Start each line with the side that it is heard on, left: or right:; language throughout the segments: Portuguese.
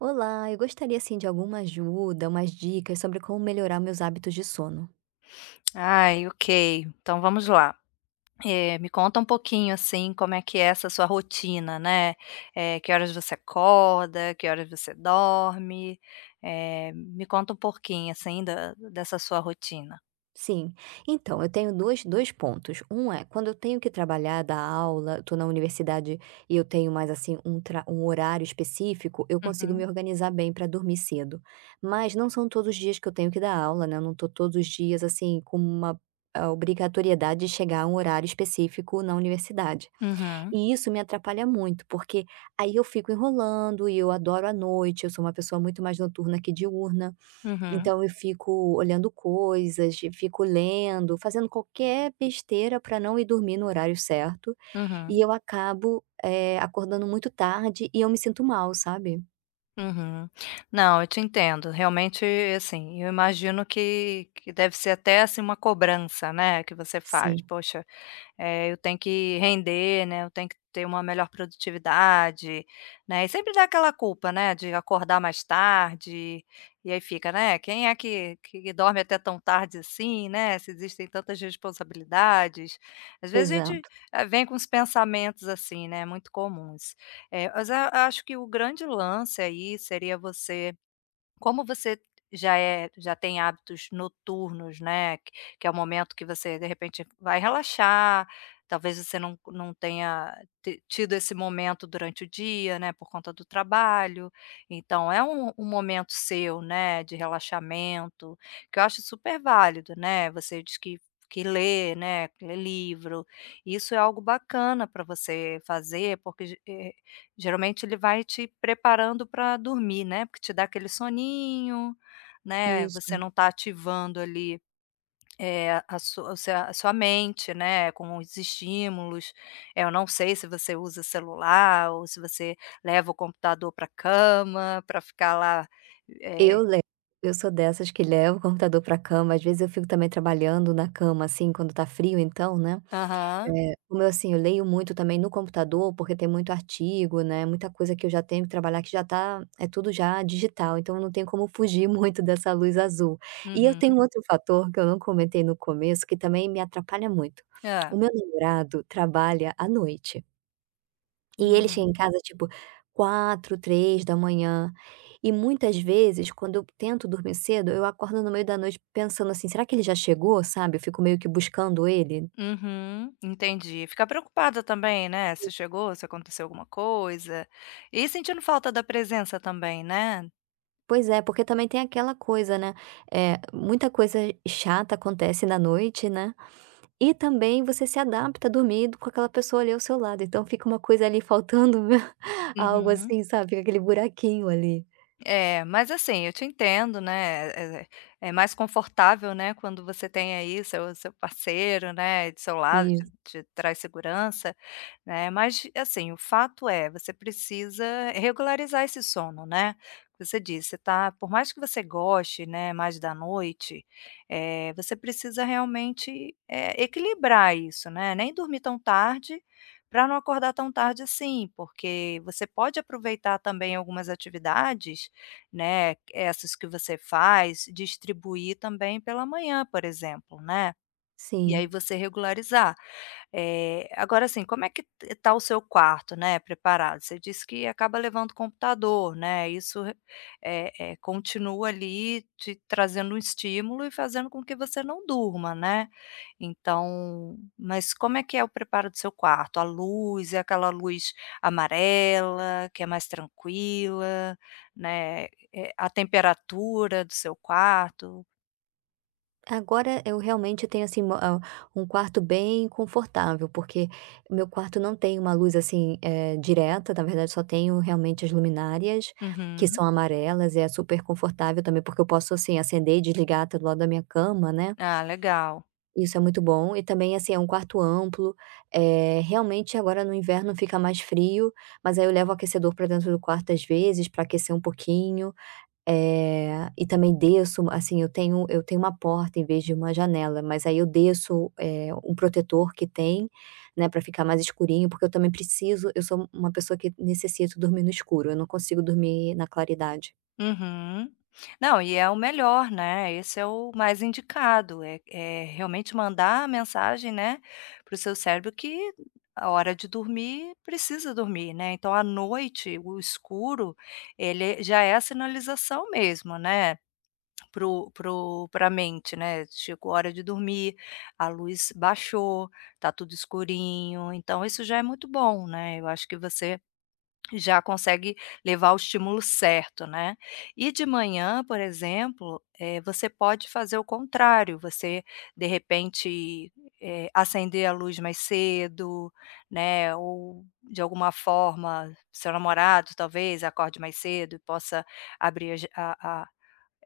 right: Olá! Eu gostaria, assim, de alguma ajuda, umas dicas sobre como melhorar meus hábitos de sono.
left: Ai, ok, então vamos lá. Eh, me conta um pouquinho, assim, como é que é essa sua rotina, né. Eh, que horas você acorda, que horas você dorme? Eh, me conta um pouquinho, assim da dessa sua rotina.
right: Sim, então, eu tenho dois dois pontos, um é: quando eu tenho que trabalhar, dar aula, eu tô na universidade e eu tenho mais, assim, um tra um horário específico, eu consigo me
left: Uhum.
right: organizar bem pra dormir cedo. Mas não são todos os dias que eu tenho que dar aula, né, eu não tô todos os dias, assim, com uma, ah, obrigatoriedade de chegar um horário específico na universidade.
left: Uhum.
right: E isso me atrapalha muito, porque aí eu fico enrolando e eu adoro a noite, eu sou uma pessoa muito mais noturna que diurna,
left: Uhum.
right: então eu fico olhando coisas, fico lendo, fazendo qualquer besteira pra não ir dormir no horário certo, e
left: Uhum.
right: eu acabo, eh, acordando muito tarde e eu me sinto mal, sabe.
left: Uhum. Não, eu te entendo. Realmente, assim, eu imagino que que deve ser até, assim, uma cobrança, né, que você faz:
right: Sim.
left: "Poxa, eh, eu tenho que render, né, eu tenho que ter uma melhor produtividade", né, e sempre dá aquela culpa, né, de acordar mais tarde, e aí fica, né, quem é que que dorme até tão tarde assim, né, se existem tantas responsabilidades. Às vezes a gente
right: Exato.
left: vem com uns pensamentos, assim, né, muito comuns. Eh, mas a acho que o grande lance aí seria você como você já é já tem hábitos noturnos, né, que é o momento que você, de repente, vai relaxar, talvez você não não tenha tido esse momento durante o dia, né, por conta do trabalho. Então é um um momento seu, né, de relaxamento, que eu acho super válido, né. Você diz que que lê, né, que lê livro, isso é algo bacana pra você fazer, porque ge eh, geralmente ele vai te preparando pra dormir, né, porque te dá aquele soninho, né, você
right: Isso.
left: não tá ativando ali, eh, a sua o seu a sua mente, né, com os estímulos. Eh, eu não sei se você usa celular ou se você leva o computador para a cama, pra ficar lá, eh...
right: Eu le eu sou dessas que leva o computador para a cama. Às vezes eu fico também trabalhando na cama, assim, quando tá frio, então, né.
left: Aham.
right: Eh, como eu, assim, eu leio muito também no computador, porque tem muito artigo, né, muita coisa que eu já tenho que trabalhar que já tá é tudo já digital, então eu não tenho como fugir muito dessa luz azul. E eu tenho
left: Uhum.
right: um outro fator que eu não comentei no começo, que também me atrapalha muito,
left: Hã.
right: o meu namorado trabalha à noite e ele
left: Ah.
right: chega em casa, tipo, 04:00, 03:00. E, muitas vezes, quando eu tento dormir cedo, eu acordo no meio da noite pensando assim: "Será que ele já chegou?", sabe, fico meio que buscando ele.
left: Uhum, entendi. Fica preocupada também, né, se chegou, se aconteceu alguma coisa, e sentindo falta da presença também, né.
right: Pois é, porque também tem aquela coisa, né, eh, muita coisa chata acontece na noite, né. E também, você se adapta dormindo com aquela pessoa ali ao seu lado, então fica uma coisa, ali, faltando, meu algo,
left: Uhum.
right: assim, sabe, fica aquele buraquinho ali.
left: É, mas assim, eu te entendo, né, é é mais confortável, né, quando você tem aí, seu seu parceiro, né, do seu lado, te
right: Isso.
left: te traz segurança, né, mas assim, o fato é, você precisa regularizar esse sono, né. Você disse, você tá por mais que você goste, né, mais da noite, eh, você precisa realmente, eh, equilibrar isso, né, nem dormir tão tarde, para não acordar tão tarde assim, porque você pode aproveitar também algumas atividades, né, essas que você faz, distribuir também pela manhã, por exemplo, né, e aí
right: Sim.
left: você regularizar. É, agora assim, como é que t está o seu quarto, né, preparado? Você disse que acaba levando o computador, né, isso re eh eh, continua ali te trazendo um estímulo e fazendo com que você não durma, né. Então mas como é que é o preparo do seu quarto? A luz, é aquela luz amarela, que é mais tranquila, né, eh, a temperatura do seu quarto?
right: Agora eu realmente tenho, assim, uma ao um quarto bem confortável, porque meu quarto não tem uma luz, assim, eh, direta, na verdade só tenho realmente as luminárias, que são
left: Uhum.
right: amarelas e é super confortável também, porque eu posso, assim, acender e desligar, até, do lado da minha cama, né.
left: Ah, legal.
right: Isso é muito bom, e também assim, é um quarto amplo, eh, realmente agora no inverno fica mais frio, mas aí eu levo o aquecedor para dentro do quarto às vezes, para aquecer um pouquinho. Eh, e também desço u assim, eu tenho eu tenho uma porta em vez de uma janela, mas aí eu desço, eh, um protetor que tem, né, para ficar mais escurinho, porque eu também preciso, eu sou uma pessoa que necessito dormir no escuro, eu não consigo dormir na claridade.
left: Uhum. Não, e é o melhor né, esse é o mais indicado, é é realmente mandar a mensagem, né, para o seu cérebro que a hora de dormir precisa dormir, né, então à noite o escuro, ele é já é a sinalização mesmo, né, para o para o pra a mente, né, chegou hora de dormir, a luz baixou, está tudo escurinho. Então isso já é muito bom, né, eu acho que você já consegue levar o estímulo certo, né. E de manhã, por exemplo, eh, você pode fazer o contrário, você de repente, eh, acender a luz mais cedo, né, ou de alguma forma seu namorado talvez acorde mais cedo e possa abrir a ja a a,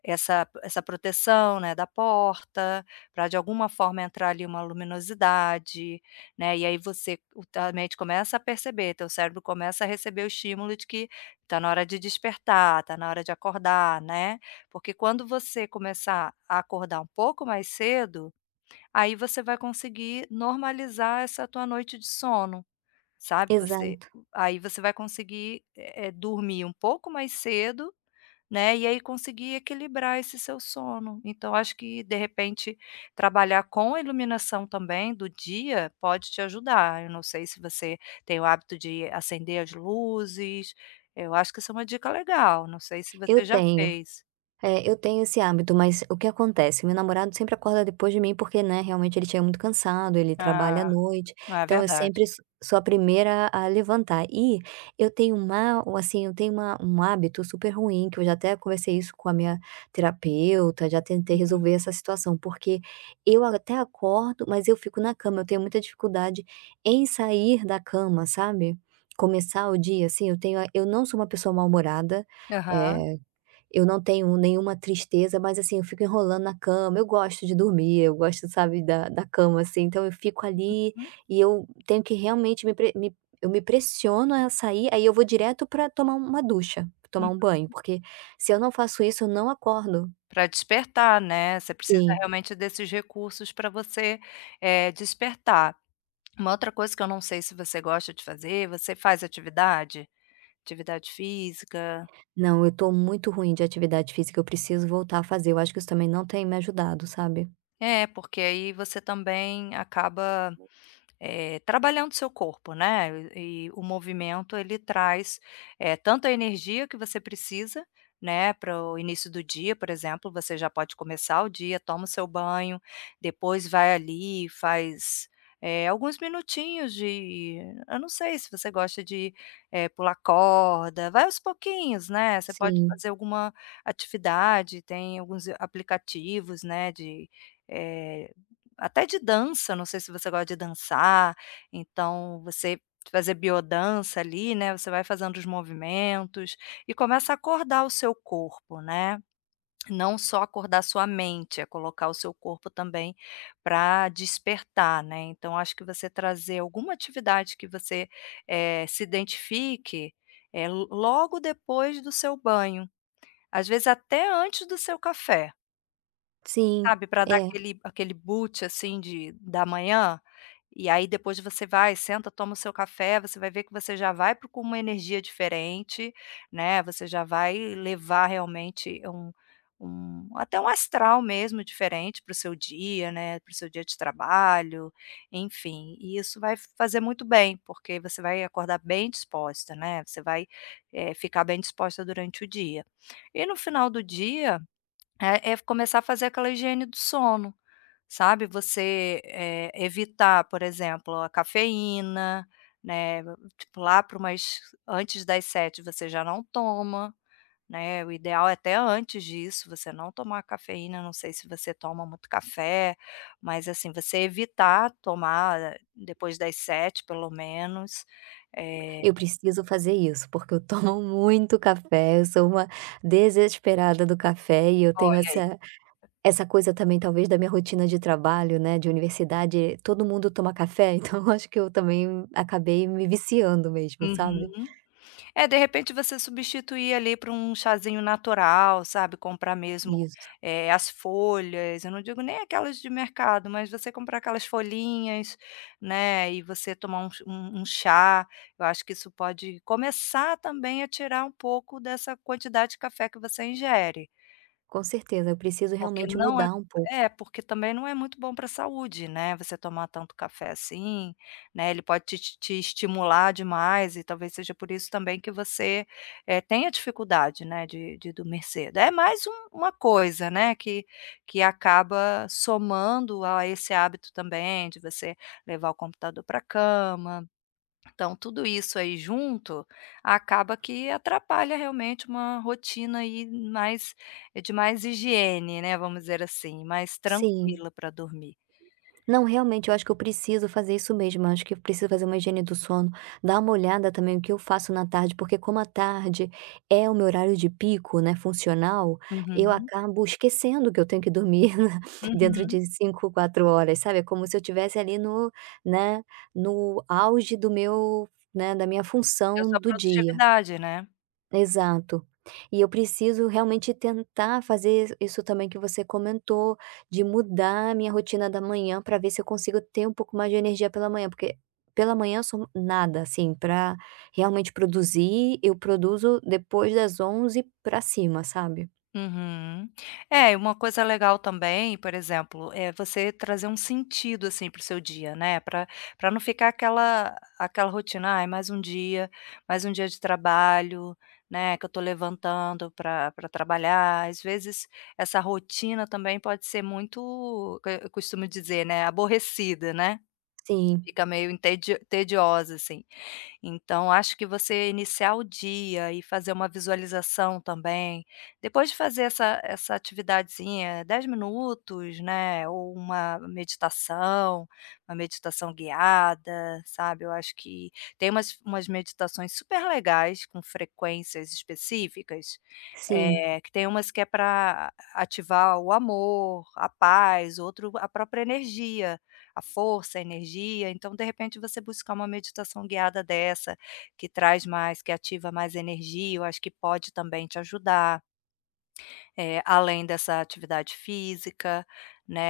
left: essa essa proteção, né, da porta pra de alguma forma entrar ali uma luminosidade, né. E aí você o tua mente começa a perceber, teu cérebro começa a receber o estímulo de que tá na hora de despertar, tá na hora de acordar, né. Porque quando você começar a acordar um pouco mais cedo, aí você vai conseguir normalizar essa tua noite de sono, sabe. Você
right: Exato.
left: aí você vai conseguir, é é dormir um pouco mais cedo, né, e aí conseguir equilibrar esse seu sono. Então acho que de repente trabalhar com a iluminação também do dia pode te ajudar. Eu não sei se você tem o hábito de acender as luzes. Eu acho que isso é um dica legal. Não sei se
right: Eu
left: você já
right: tenho,
left: fez.
right: eh, eu tenho esse hábito, mas o que acontece? Meu namorado sempre acorda depois de mim porque, né, realmente ele chega muito cansado, ele trabalha à
left: Ah,
right: noite,
left: não é
right: então eu
left: verdade.
right: sempre s sou a primeira a levantar. E eu tenho um há assim eu tenho uma um hábito super ruim que eu já até conversei isso com a minha terapeuta, já tentei
left: Uhum.
right: resolver essa situação, porque eu até acordo, mas eu fico na cama, eu tenho muita dificuldade em sair da cama, sabe? Começar o dia assim eu tenho a eu não sou uma pessoa mal-humorada,
left: Aham.
right: eh, eu não tenho nenhuma tristeza, mas assim eu fico enrolando na cama. Eu gosto de dormir, eu gosto, sabe, da da cama assim então eu fico ali, e eu
left: [unintelligible]
right: tenho que realmente me pre me eu me pressiono a sair, aí eu vou direto para tomar uma ducha, tomar
left: Uhum.
right: um banho porque se eu não faço isso eu não acordo.
left: Para despertar, né. Você precisa
right: Sim.
left: realmente desses recursos pra você, eh, despertar. Uma outra coisa que eu não sei se você gosta de fazer, você faz atividade? Atividade física.
right: Não, eu estou muito ruim de atividade física. Eu preciso voltar a fazer, eu acho que você também não tem me ajudado, sabe?
left: É porque aí você também acaba, eh, trabalhando seu corpo, né, e o movimento ele traz, eh, tanto a energia que você precisa, né, para o início do dia por exemplo você já pode começar o dia, toma o seu banho, depois vai ali e faz, eh, alguns minutinhos de eu não sei se você gosta de, eh, pular corda. Vai aos pouquinhos, né. Você pode
right: Sim.
left: fazer alguma atividade, tem alguns aplicativos, né, de, eh, até de dança, não sei se você gosta de dançar, então você fazer bio-dança ali né. Você vai fazendo os movimentos e começa acordar o seu corpo, né. Não só acordar sua mente, é colocar o seu corpo também pra despertar, né, então acho que você trazer alguma atividade que você, eh, se identifique, eh, lo logo depois do seu banho, às vezes até antes do seu café.
right: Sim,
left: Sabe, para dar
right: é.
left: aquele aquele boot, assim, de da manhã. E aí depois você vai, senta, toma o seu café, você vai ver que você já vai para com uma energia diferente, né, você já vai levar realmente um um até um astral mesmo diferente para o seu dia, né, para o seu dia de trabalho, enfim, e isso vai fazer muito bem, porque você vai acordar bem disposta, né, você vai, eh, ficar bem disposta durante o dia. E no final do dia, é é começar a fazer aquela higiene do sono, sabe, você, eh, evitar, por exemplo, a cafeína, né, tipo, lá para umas antes das 19:00 você já não toma, né, o ideal é até antes disso, você não tomar cafeína, não sei se você toma muito café, mas assim, você evitar tomar depois das 19:00, pelo menos. É
right: Eu preciso fazer isso, porque eu tomo muito café, eu sou uma desesperada do café e eu tenho
left: Olha aí.
right: essa essa coisa também talvez da minha rotina de trabalho, né, de universidade, todo mundo toma café, então eu acho que eu também acabei me viciando mesmo, sabe.
left: Uhum. Eh, de repente você substituir, ali, por um chazinho natural, sabe, comprar mesmo,
right: Isso.
left: eh, as folhas, eu não digo nem aquelas de mercado, mas você comprar aquelas folhinhas, né, e você tomar um ch um um chá, eu acho que isso pode começar também a tirar um pouco dessa quantidade de café que você ingere.
right: Com certeza, eu preciso
left: Porque
right: realmente
left: não é
right: mudar um pouco.
left: é, porque também não é muito bom para saúde, né, você tomar tanto café assim, né, ele pode te te te estimular demais, e talvez seja por isso também que você, eh, tenha dificuldade, né, de de dormir cedo. É mais um uma coisa, né, que que acaba somando a esse hábito também de você levar o computador para cama. Então tudo isso aí junto, acaba que atrapalha realmente uma rotina aí, mais de mais higiene, né, vamos dizer assim, mais
right: Sim.
left: tranquila para dormir.
right: Não, realmente, eu acho que eu preciso fazer isso mesmo, eu acho que eu preciso fazer uma higiene do sono. Dar uma olhada também o que eu faço na tarde, porque como à tarde é o meu horário de pico, né, funcional, eu
left: Uhum.
right: acabo esquecendo que eu tenho que dormir dentro
left: Uhum.
right: de 5, 4 horas, sabe, é como se eu estivesse ali no, né, no auge do meu, né, da minha
left: E a
right: função
left: sua
right: do dia.
left: produtividade, né.
right: Exato. E eu preciso realmente tentar fazer isso também que você comentou, de mudar a minha rotina da manhã para ver se eu consigo ter um pouco mais de energia pela manhã, porque pela manhã eu sou nada, assim, para realmente produzir, eu produzo depois das 11:00 para cima, sabe.
left: Uhum. É, e uma coisa legal também, por exemplo, é você trazer um sentido, assim, para o seu dia, né, para para não ficar aquela aquela rotina: "Ai, mais um dia, mais um dia de trabalho, né, que eu estou levantando para para trabalhar". Às vezes essa rotina também pode ser muito eh, eu costumo dizer, né, aborrecida, né.
right: Sim.
left: Fica meio intedi tediosa, assim. Então acho que você iniciar o dia e fazer uma visualização também, depois de fazer essa essa atividadezinha, 10 minutos, né, ou uma meditação, uma meditação guiada, sabe, eu acho que tem umas umas meditações super legais com frequências específicas,
right: Sim.
left: eh, que tem umas que é para ativar o amor, a paz, outro a própria energia, a força, a energia, então de repente você buscar uma meditação guiada dessa, que traz mais que ativa mais energia, eu acho que pode também te ajudar eh, além dessa atividade física,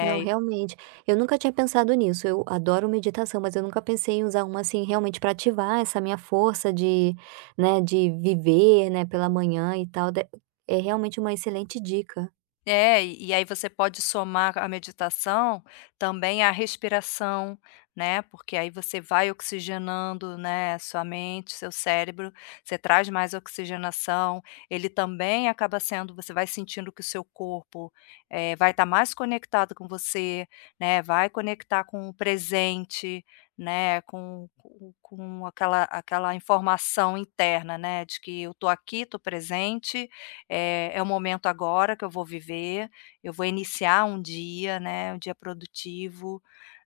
right: Não,
left: e
right: realmente. Eu nunca tinha pensado nisso, eu adoro meditação, mas eu nunca pensei em usar uma, assim, realmente para ativar essa minha força de, né, de viver, né, pela manhã e tal, dé é realmente uma excelente dica.
left: É, e e aí você pode somar c a meditação, também a respiração, né, porque aí você vai oxigenando, né, a sua mente, seu cérebro, você traz mais oxigenação, ele também acaba sendo você vai sentindo que o seu corpo, eh, vai estar mais conectado com você, né, vai conectar com o presente, né, com com com aquela aquela informação interna, né, de que: "Eu estou aqui, estou presente, eh, é o momento agora que eu vou viver. Eu vou iniciar um dia, né, um dia produtivo",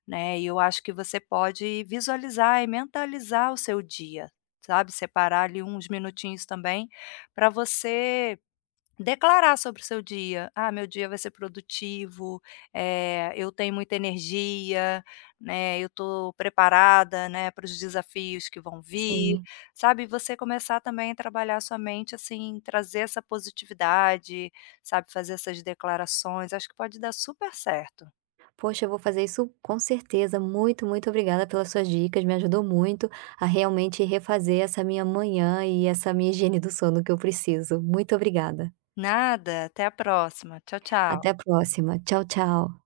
left: né, e eu acho que você pode visualizar e mentalizar o seu dia, sabe, separar ali uns minutinhos também para você declarar sobre o seu dia: "Ah, meu dia vai ser produtivo, eh, eu tenho muita energia, né, eu estou preparada, né, para os desafios que vão vir",
right: Sim.
left: sabe, você começar também a trabalhar a sua mente, assim, trazer essa positividade, sabe, fazer essas declarações, acho que pode dar super certo.
right: Poxa, eu vou fazer isso com certeza, muito muito obrigada pelas suas dicas, me ajudou muito a realmente refazer essa minha manhã e essa minha higiene do sono que eu preciso. Muito obrigada.
left: Nada, até a próxima. Tchau,
right: Até
left: tchau.
right: a próxima, tchau, tchau.